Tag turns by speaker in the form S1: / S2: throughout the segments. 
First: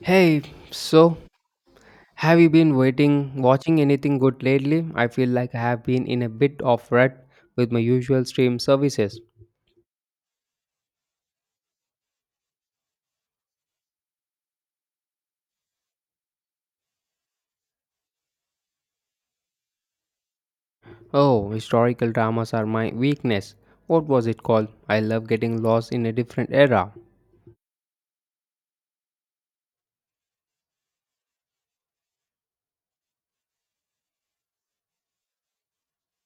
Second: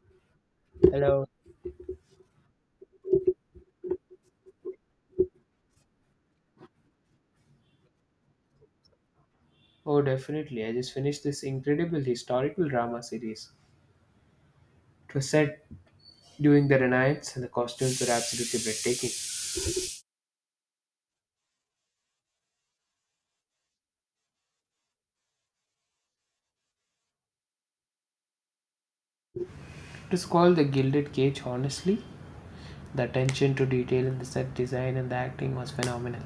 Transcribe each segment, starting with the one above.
S1: Hey, so
S2: Hello.
S1: have you been watching anything good lately? I feel like I have been in a bit of rut with my usual stream services.
S2: Oh, definitely. I just finished this incredible historical drama series. It was set during the Renaissance and the costumes were absolutely breathtaking. It
S1: Oh, historical dramas are my weakness. What was it called? I love getting lost in a different era.
S2: is called The Gilded Cage, honestly. The attention to detail in the set design and the acting was phenomenal.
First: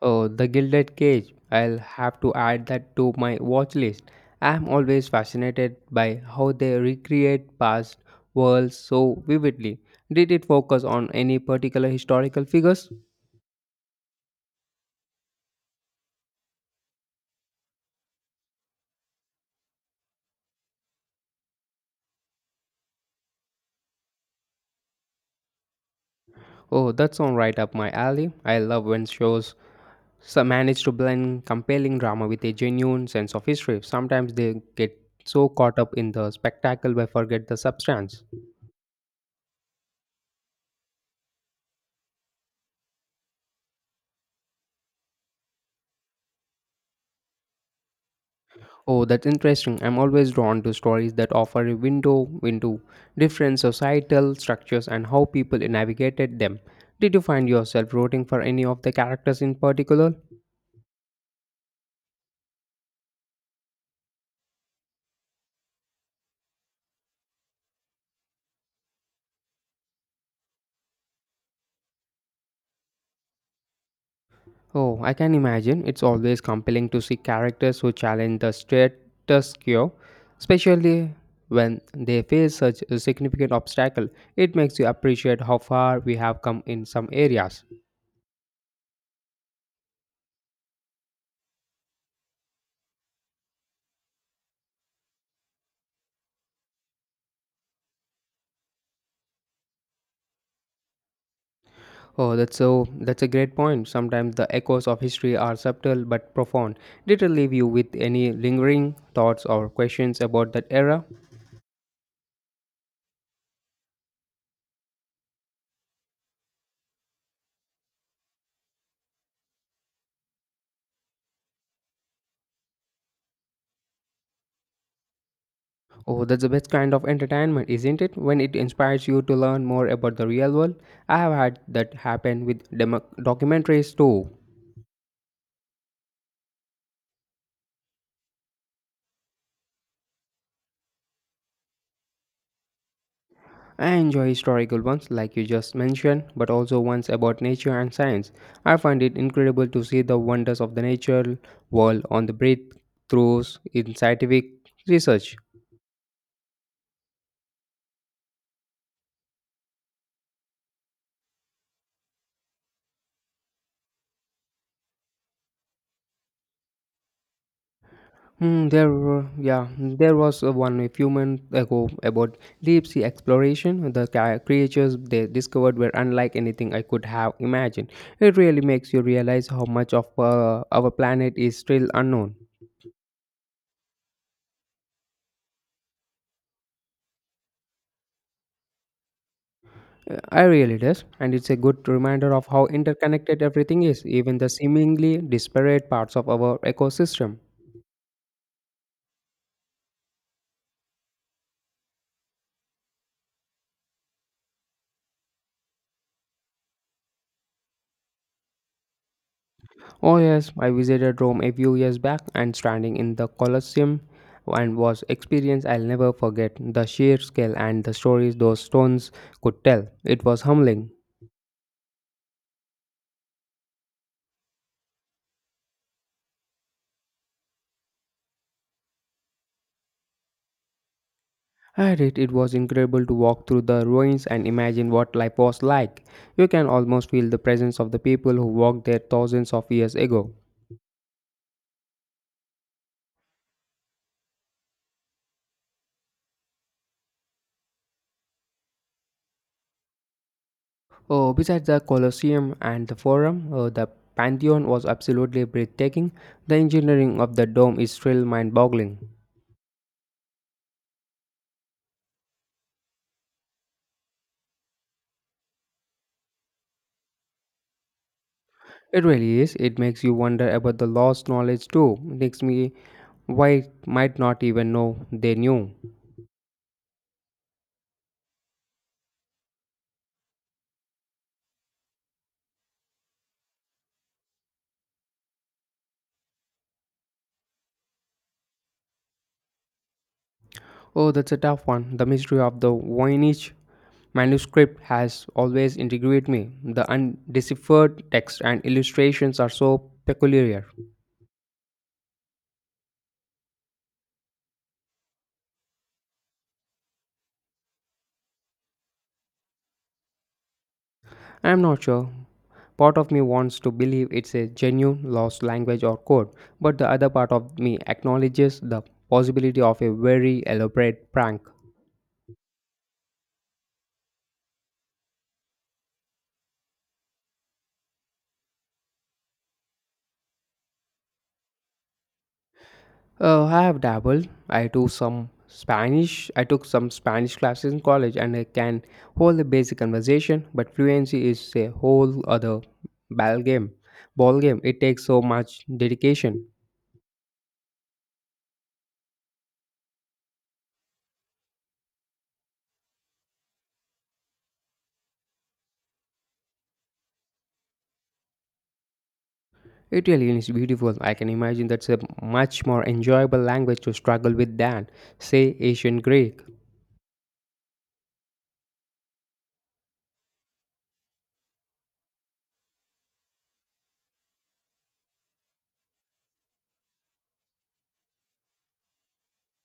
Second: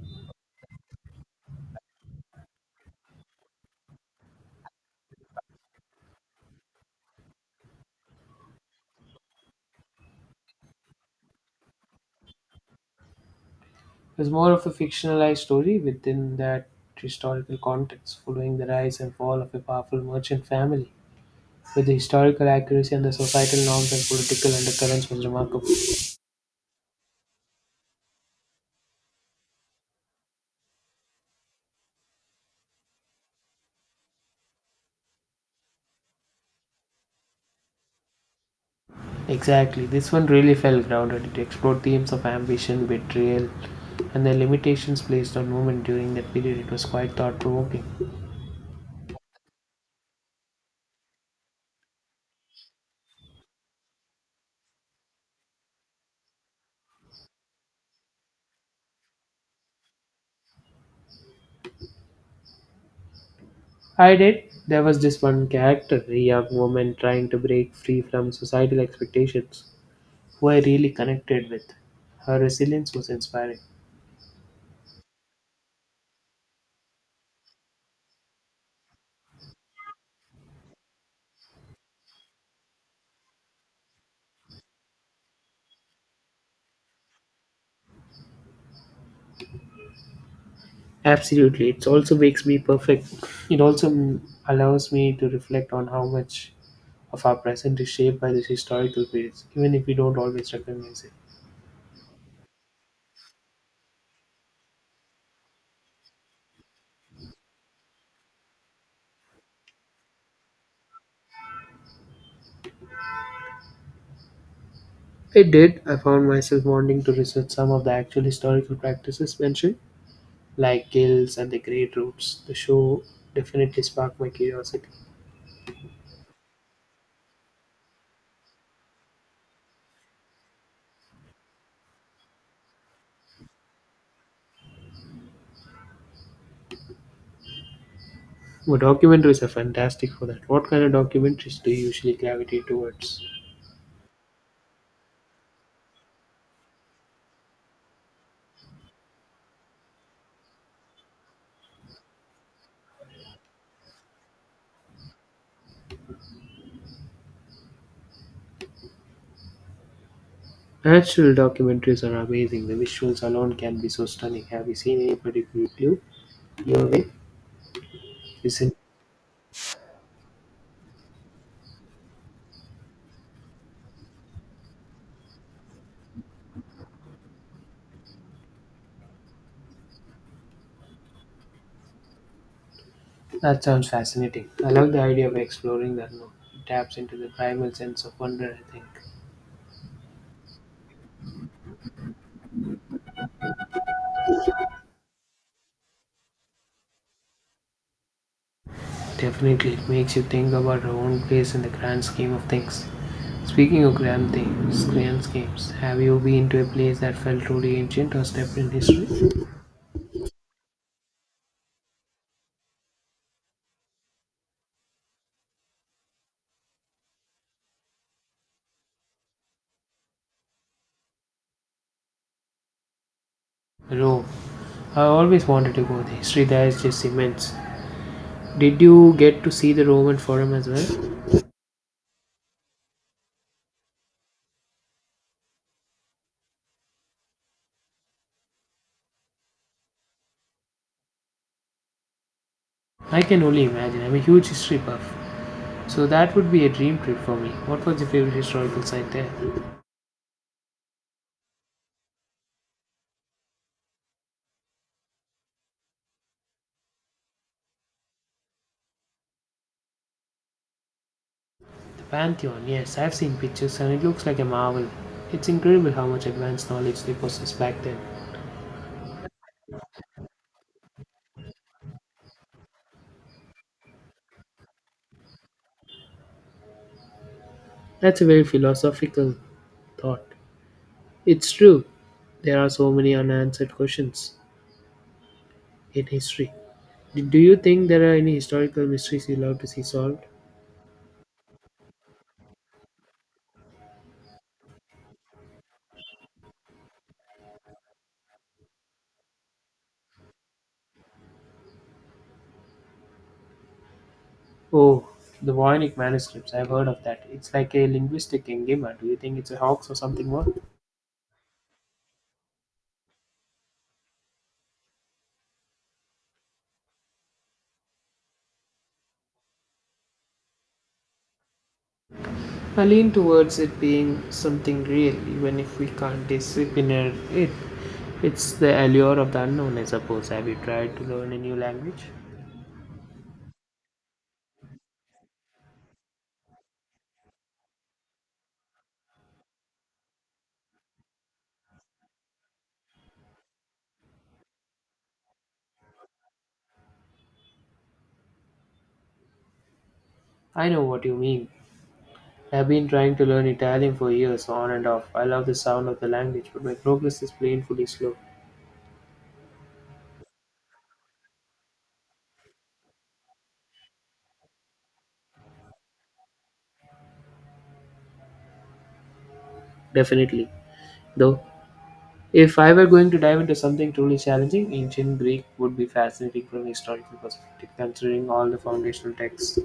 S1: Oh, The Gilded Cage. I'll have to add that to my watch list. I'm always fascinated by how they recreate past worlds so vividly. Did it focus on any particular historical figures?
S2: It was more of a fictionalized story within that historical context, following the rise and fall of a powerful merchant family. With the historical accuracy and the societal norms and political undercurrents was remarkable.
S1: Oh, that's all right up my alley. I love when shows manage to blend compelling drama with a genuine sense of history. Sometimes they get so caught up in the spectacle they forget the substance.
S2: Exactly. This one really felt grounded. It explored themes of ambition, betrayal, and the limitations placed on women during that period. It was quite thought provoking.
S1: Oh, that's interesting. I'm always drawn to stories that offer a window into different societal structures and how people navigated them. Did you find yourself rooting for any of the characters in particular?
S2: I did. There was this one character, a young woman trying to break free from societal expectations, who I really connected with. Her resilience was inspiring.
S1: Oh, I can imagine. It's always compelling to see characters who challenge the status quo, especially when they face such a significant obstacle. It makes you appreciate how far we have come in some areas.
S2: Absolutely. It also makes me perfect. It also allows me to reflect on how much of our present is shaped by these historical periods, even if we don't always recognize it.
S1: Oh, that's a great point. Sometimes the echoes of history are subtle but profound. Did it leave you with any lingering thoughts or questions about that era?
S2: It did. I found myself wanting to research some of the actual historical practices mentioned, like guilds and the great routes. The show definitely sparked my curiosity.
S1: Oh, that's the best kind of entertainment, isn't it? When it inspires you to learn more about the real world. I have had that happen with documentaries too.
S2: Well, documentaries are fantastic for that. What kind of documentaries do you usually gravitate towards?
S1: I enjoy historical ones, like you just mentioned, but also ones about nature and science. I find it incredible to see the wonders of the natural world on the breakthroughs in scientific research.
S2: Natural documentaries are amazing. The visuals alone can be so stunning. Have you seen any particular clue your way?
S1: Hmm,
S2: Listen,
S1: yeah, there was one a few months ago about deep sea exploration. The creatures they discovered were unlike anything I could have imagined. It really makes you realize how much of our planet is still unknown.
S2: that sounds fascinating. I love the idea of exploring that unknown. It taps into the primal sense of wonder, I think.
S1: I really does, and it's a good reminder of how interconnected everything is, even the seemingly disparate parts of our ecosystem.
S2: Definitely, it makes you think about our own place in the grand scheme of things. Speaking of grand things, grand schemes, have you been to a place that felt truly ancient or steeped in history?
S1: Oh, yes, I visited Rome a few years back and standing in the Colosseum and was experience I'll never forget the sheer scale and the stories those stones could tell. It was humbling.
S2: Rome. I always wanted to go. The history there is just immense. Did you get to see the Roman Forum as well?
S1: It was incredible to walk through the ruins and imagine what life was like. You can almost feel the presence of the people who walked there thousands of years ago.
S2: I can only imagine. I'm a huge history buff. So that would be a dream trip for me. What was your favorite historical site there?
S1: Oh, besides the Colosseum and the Forum, the Pantheon was absolutely breathtaking. The engineering of the dome is still mind boggling.
S2: The Pantheon, yes, I've seen pictures and it looks like a marvel. It's incredible how much advanced knowledge they possessed back then.
S1: It really is. It makes you wonder about the lost knowledge too. Makes me why might not even know they knew.
S2: That's a very philosophical thought. It's true. There are so many unanswered questions in history. Do you think there are any historical mysteries you love to see solved?
S1: Oh, that's a tough one. The mystery of the Voynich manuscript has always intrigued me. The undeciphered text and illustrations are so peculiar.
S2: Oh, the Voynich manuscripts. I've heard of that. It's like a linguistic enigma. Do you think it's a hoax or something more?
S1: I am not sure. Part of me wants to believe it's a genuine lost language or code, but the other part of me acknowledges the possibility of a very elaborate prank.
S2: I lean towards it being something real, even if we can't discipline it. It's the allure of the unknown, I suppose. Have you tried to learn a new language?
S1: I have dabbled. I do some Spanish. I took some Spanish classes in college, and I can hold a basic conversation. But fluency is a whole other ball game. Ball game. It takes so much dedication.
S2: I know what you mean. I've been trying to learn Italian for years, on and off. I love the sound of the language, but my progress is painfully slow.
S1: It really is beautiful. I can imagine that's a much more enjoyable language to struggle with than, say, ancient Greek.
S2: Definitely. Though, if I were going to dive into something truly challenging, ancient Greek would be fascinating from a historical perspective, considering all the foundational texts.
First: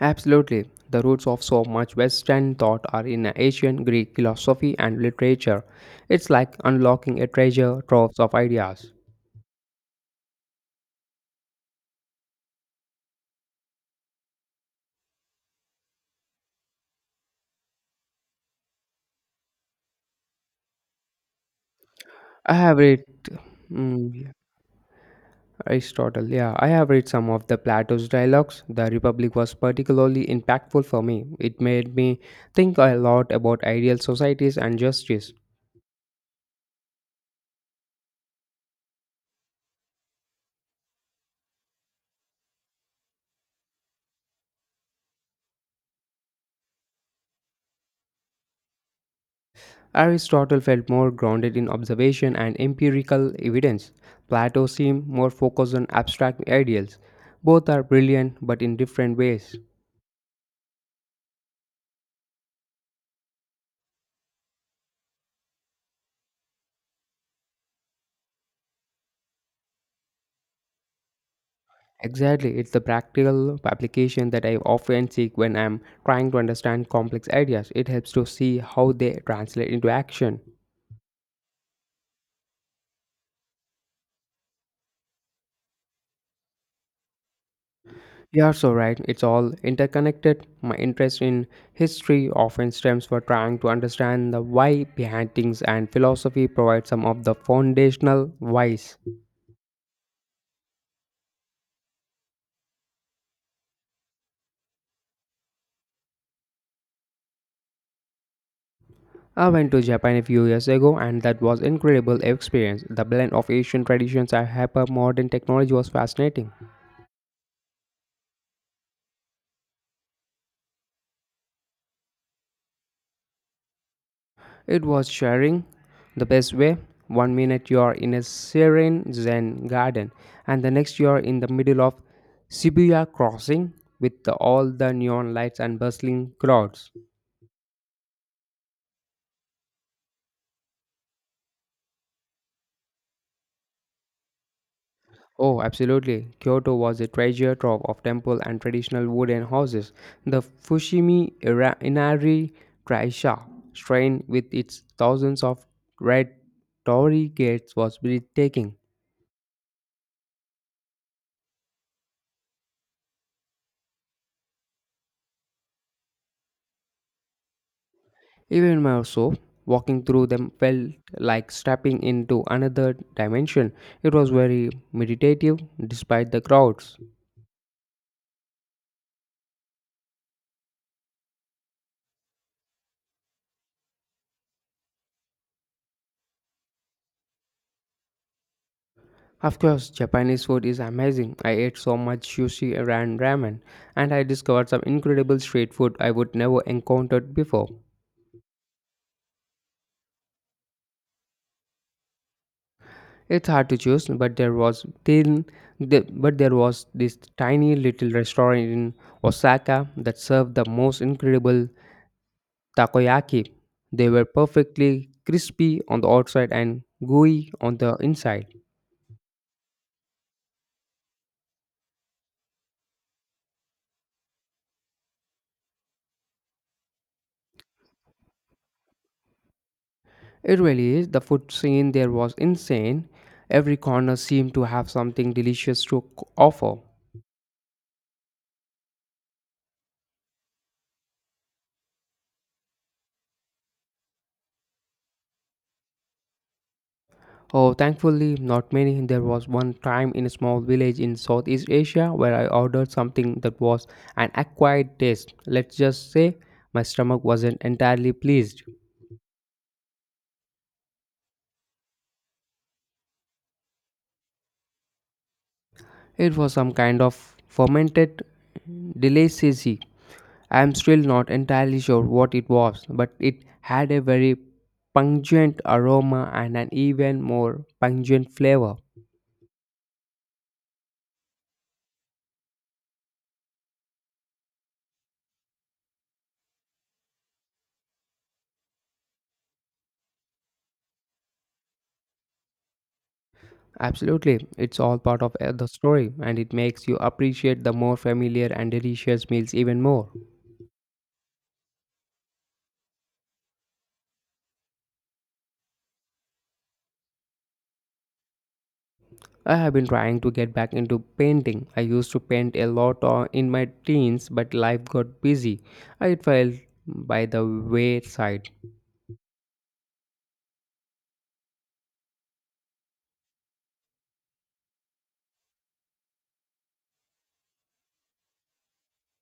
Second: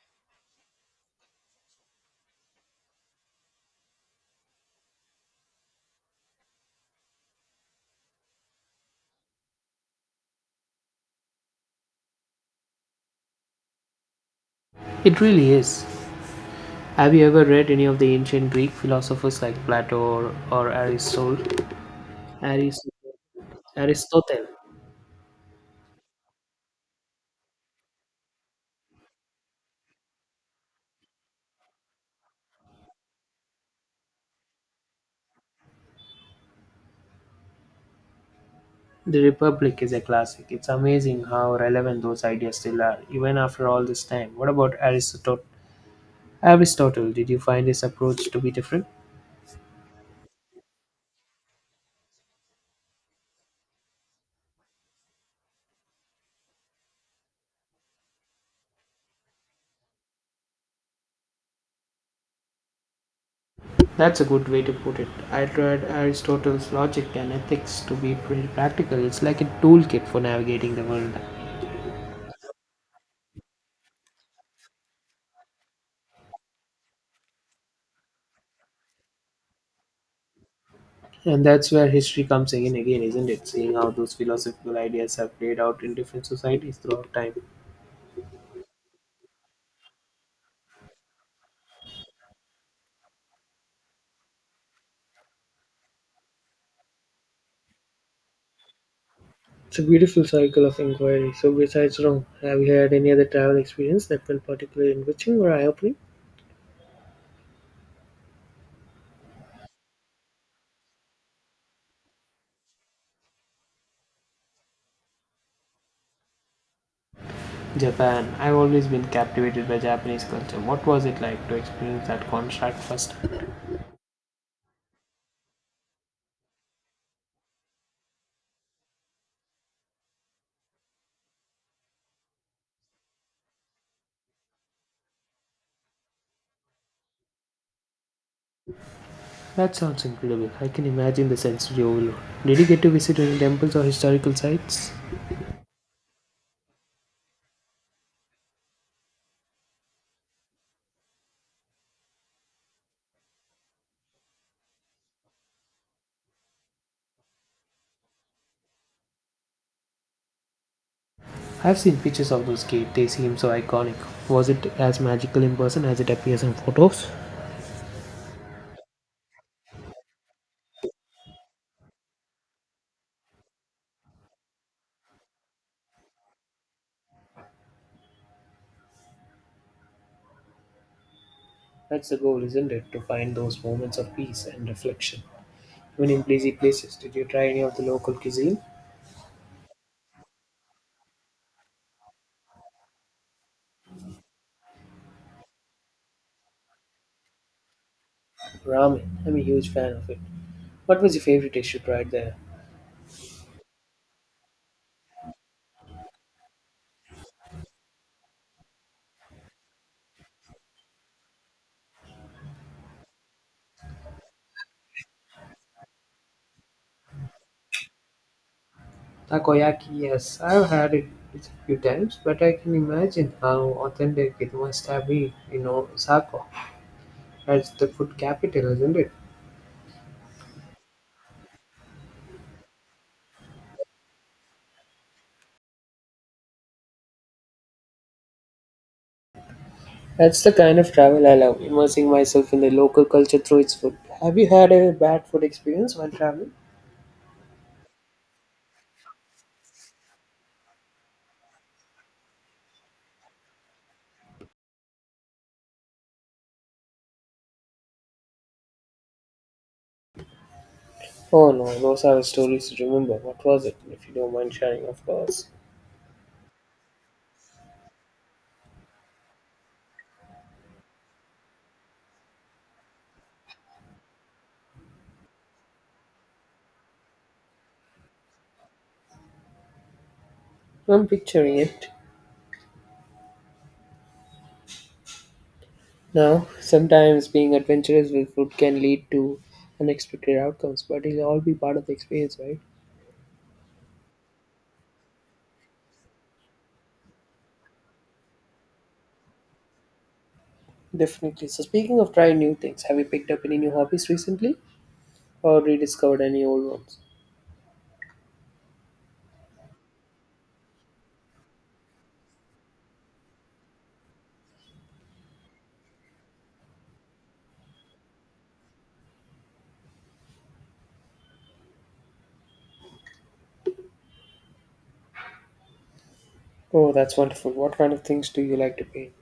S1: Absolutely. The roots of so much Western thought are in ancient Greek philosophy and literature. It's like unlocking a treasure trove of ideas.
S2: It really is. Have you ever read any of the ancient Greek philosophers like Plato or Aristotle?
S1: I have
S2: Aris-
S1: read yeah,
S2: Aristotle.
S1: Aristotle. Yeah, I have read some of the Plato's dialogues. The Republic was particularly impactful for me. It made me think a lot about ideal societies and justice.
S2: The Republic is a classic. It's amazing how relevant those ideas still are, even after all this time. What about Aristotle? Aristotle, did you find his approach to be different?
S1: Aristotle felt more grounded in observation and empirical evidence. Plato seemed more focused on abstract ideals. Both are brilliant, but in different ways.
S2: That's a good way to put it. I tried Aristotle's logic and ethics to be pretty practical. It's like a toolkit for navigating the world.
S1: Exactly, it's the practical application that I often seek when I'm trying to understand complex ideas. It helps to see how they translate into action.
S2: And that's where history comes in again, isn't it? Seeing how those philosophical ideas have played out in different societies throughout time.
S1: You are so right, it's all interconnected. My interest in history often stems from trying to understand the why behind things, and philosophy provides some of the foundational whys.
S2: It's a beautiful cycle of inquiry. So, besides Rome, have you had any other travel experience that felt particularly enriching or eye opening?
S1: I went to Japan a few years ago, and that was incredible experience. The blend of Asian traditions and hyper modern technology was fascinating.
S2: Japan. I've always been captivated by Japanese culture. What was it like to experience that contrast first?
S1: It was sharing the best way. One minute you are in a serene Zen garden, and the next you are in the middle of Shibuya crossing with all the neon lights and bustling crowds.
S2: That sounds incredible. I can imagine the sensory overload. Did you get to visit any temples or historical sites?
S1: Oh, absolutely. Kyoto was a treasure trove of temple and traditional wooden houses. The Fushimi Inari Taisha shrine with its thousands of red torii gates was breathtaking.
S2: I've seen pictures of those caves. They seem so iconic. Was it as magical in person as it appears in photos?
S1: Even more so, walking through them felt like stepping into another dimension. It was very meditative despite the crowds.
S2: That's the goal, isn't it? To find those moments of peace and reflection. Even in busy places, did you try any of the local cuisine?
S1: Of course, Japanese food is amazing. I ate so much sushi and ramen, and I discovered some incredible street food I would never encountered before.
S2: Ramen. I'm a huge fan of it. What was your favorite dish you tried there?
S1: It's hard to choose, but there was thin, the, but there was this tiny little restaurant in Osaka that served the most incredible takoyaki. They were perfectly crispy on the outside and gooey on the inside.
S2: Takoyaki, yes. I've had it a few times, but I can imagine how authentic it must have been in Osaka. That's the food capital, isn't it?
S1: It really is. The food scene there was insane. Every corner seemed to have something delicious to offer.
S2: That's the kind of travel I love, immersing myself in the local culture through its food. Have you had a bad food experience while traveling?
S1: Oh, thankfully, not many. There was one time in a small village in Southeast Asia where I ordered something that was an acquired taste. Let's just say my stomach wasn't entirely pleased.
S2: Oh no, those are the stories to remember. What was it, if you don't mind sharing, of course?
S1: It was some kind of fermented delicacy I'm still not entirely sure what it was, but it had a very pungent aroma and an even more pungent flavor.
S2: I'm picturing it. Now, sometimes being adventurous with food can lead to unexpected outcomes, but it'll all be part of the experience, right?
S1: Absolutely, it's all part of the story, and it makes you appreciate the more familiar and delicious meals even more.
S2: Definitely. So, speaking of trying new things, have you picked up any new hobbies recently or rediscovered any old ones?
S1: I have been trying to get back into painting. I used to paint a lot in my teens, but life got busy. I fell by the wayside.
S2: Oh, that's wonderful. What kind of things do you like to paint?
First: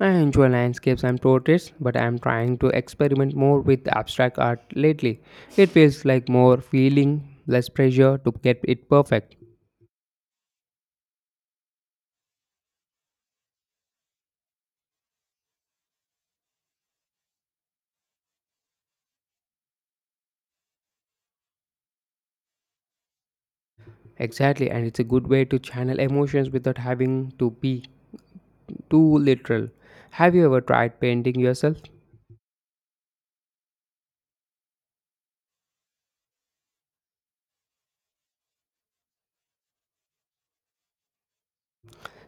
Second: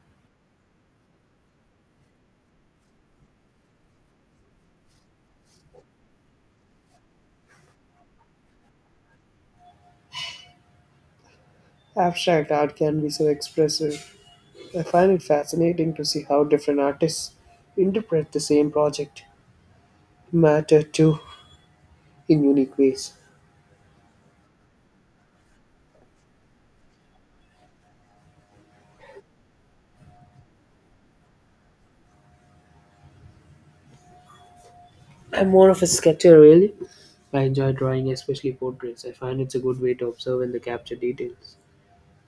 S1: I enjoy landscapes and portraits, but I am trying to experiment more with abstract art lately. It feels like more feeling, less pressure to get it perfect.
S2: Abstract art can be so expressive. I find it fascinating to see how different artists interpret the same project, matter too, in unique ways.
S1: Exactly, and it's a good way to channel emotions without having to be too literal. Have you ever tried painting yourself?
S2: I'm more of a sketcher, really. I enjoy drawing, especially portraits. I find it's a good way to observe and the capture details.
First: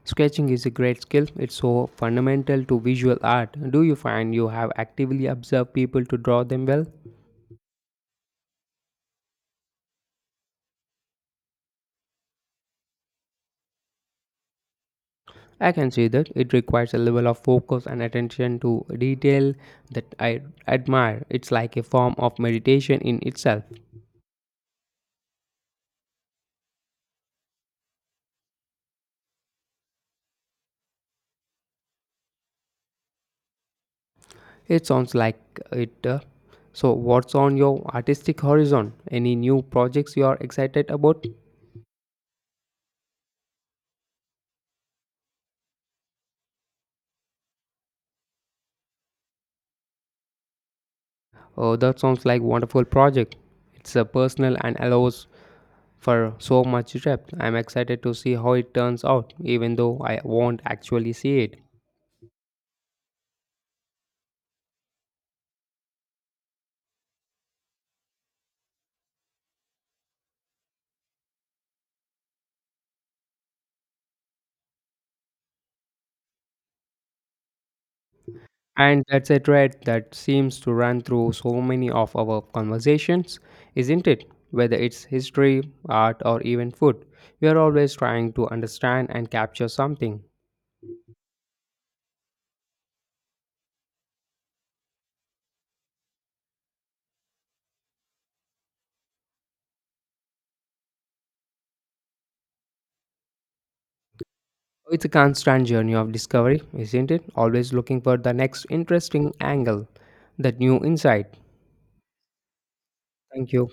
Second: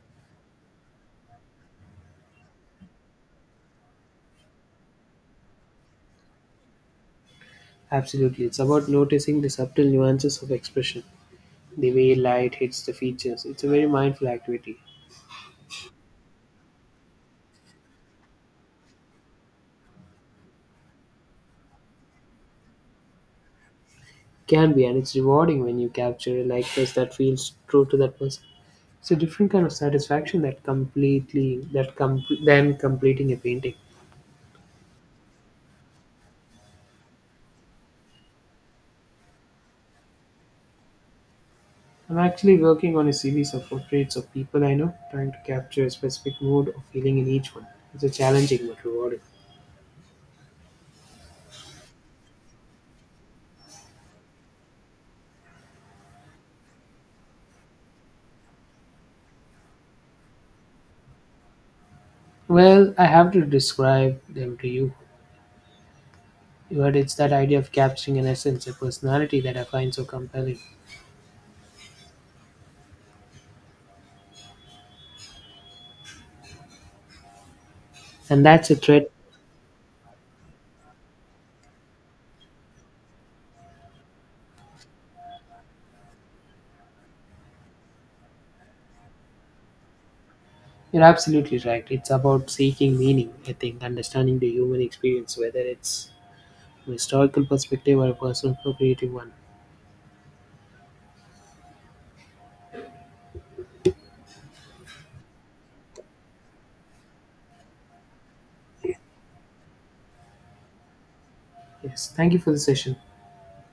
S1: Sketching is a great skill, it's so fundamental to visual art. Do you find you have actively observed people to draw them well?
S2: Absolutely, it's about noticing the subtle nuances of expression, the way light hits the features. It's a very mindful activity.
S1: I can see that it requires a level of focus and attention to detail that I admire. It's like a form of meditation in itself.
S2: Can be, and it's rewarding when you capture a likeness that feels true to that person. It's a different kind of satisfaction that completely that com- than completing a painting.
S1: It sounds like it. So, what's on your artistic horizon? Any new projects you are excited about?
S2: I'm actually working on a series of portraits of people I know, trying to capture a specific mood or feeling in each one. It's a challenging but rewarding.
S1: Oh, that sounds like wonderful project. It's a personal and allows for so much depth. I'm excited to see how it turns out, even though I won't actually see it.
S2: Well, I have to describe them to you, but it's that idea of capturing an essence, a personality that I find so compelling. And that's a
S1: And
S2: thread.
S1: that's a thread that seems to run through so many of our conversations, isn't it? Whether it's history, art, or even food, we are always trying to understand and capture something.
S2: You're absolutely right. It's about seeking meaning, I think, understanding the human experience, whether it's from a historical perspective or a personal, procreative one.
S1: It's a constant journey of discovery, isn't it? Always looking for the next interesting angle, that new insight.
S2: Yes, thank you for the session.
S1: Thank you.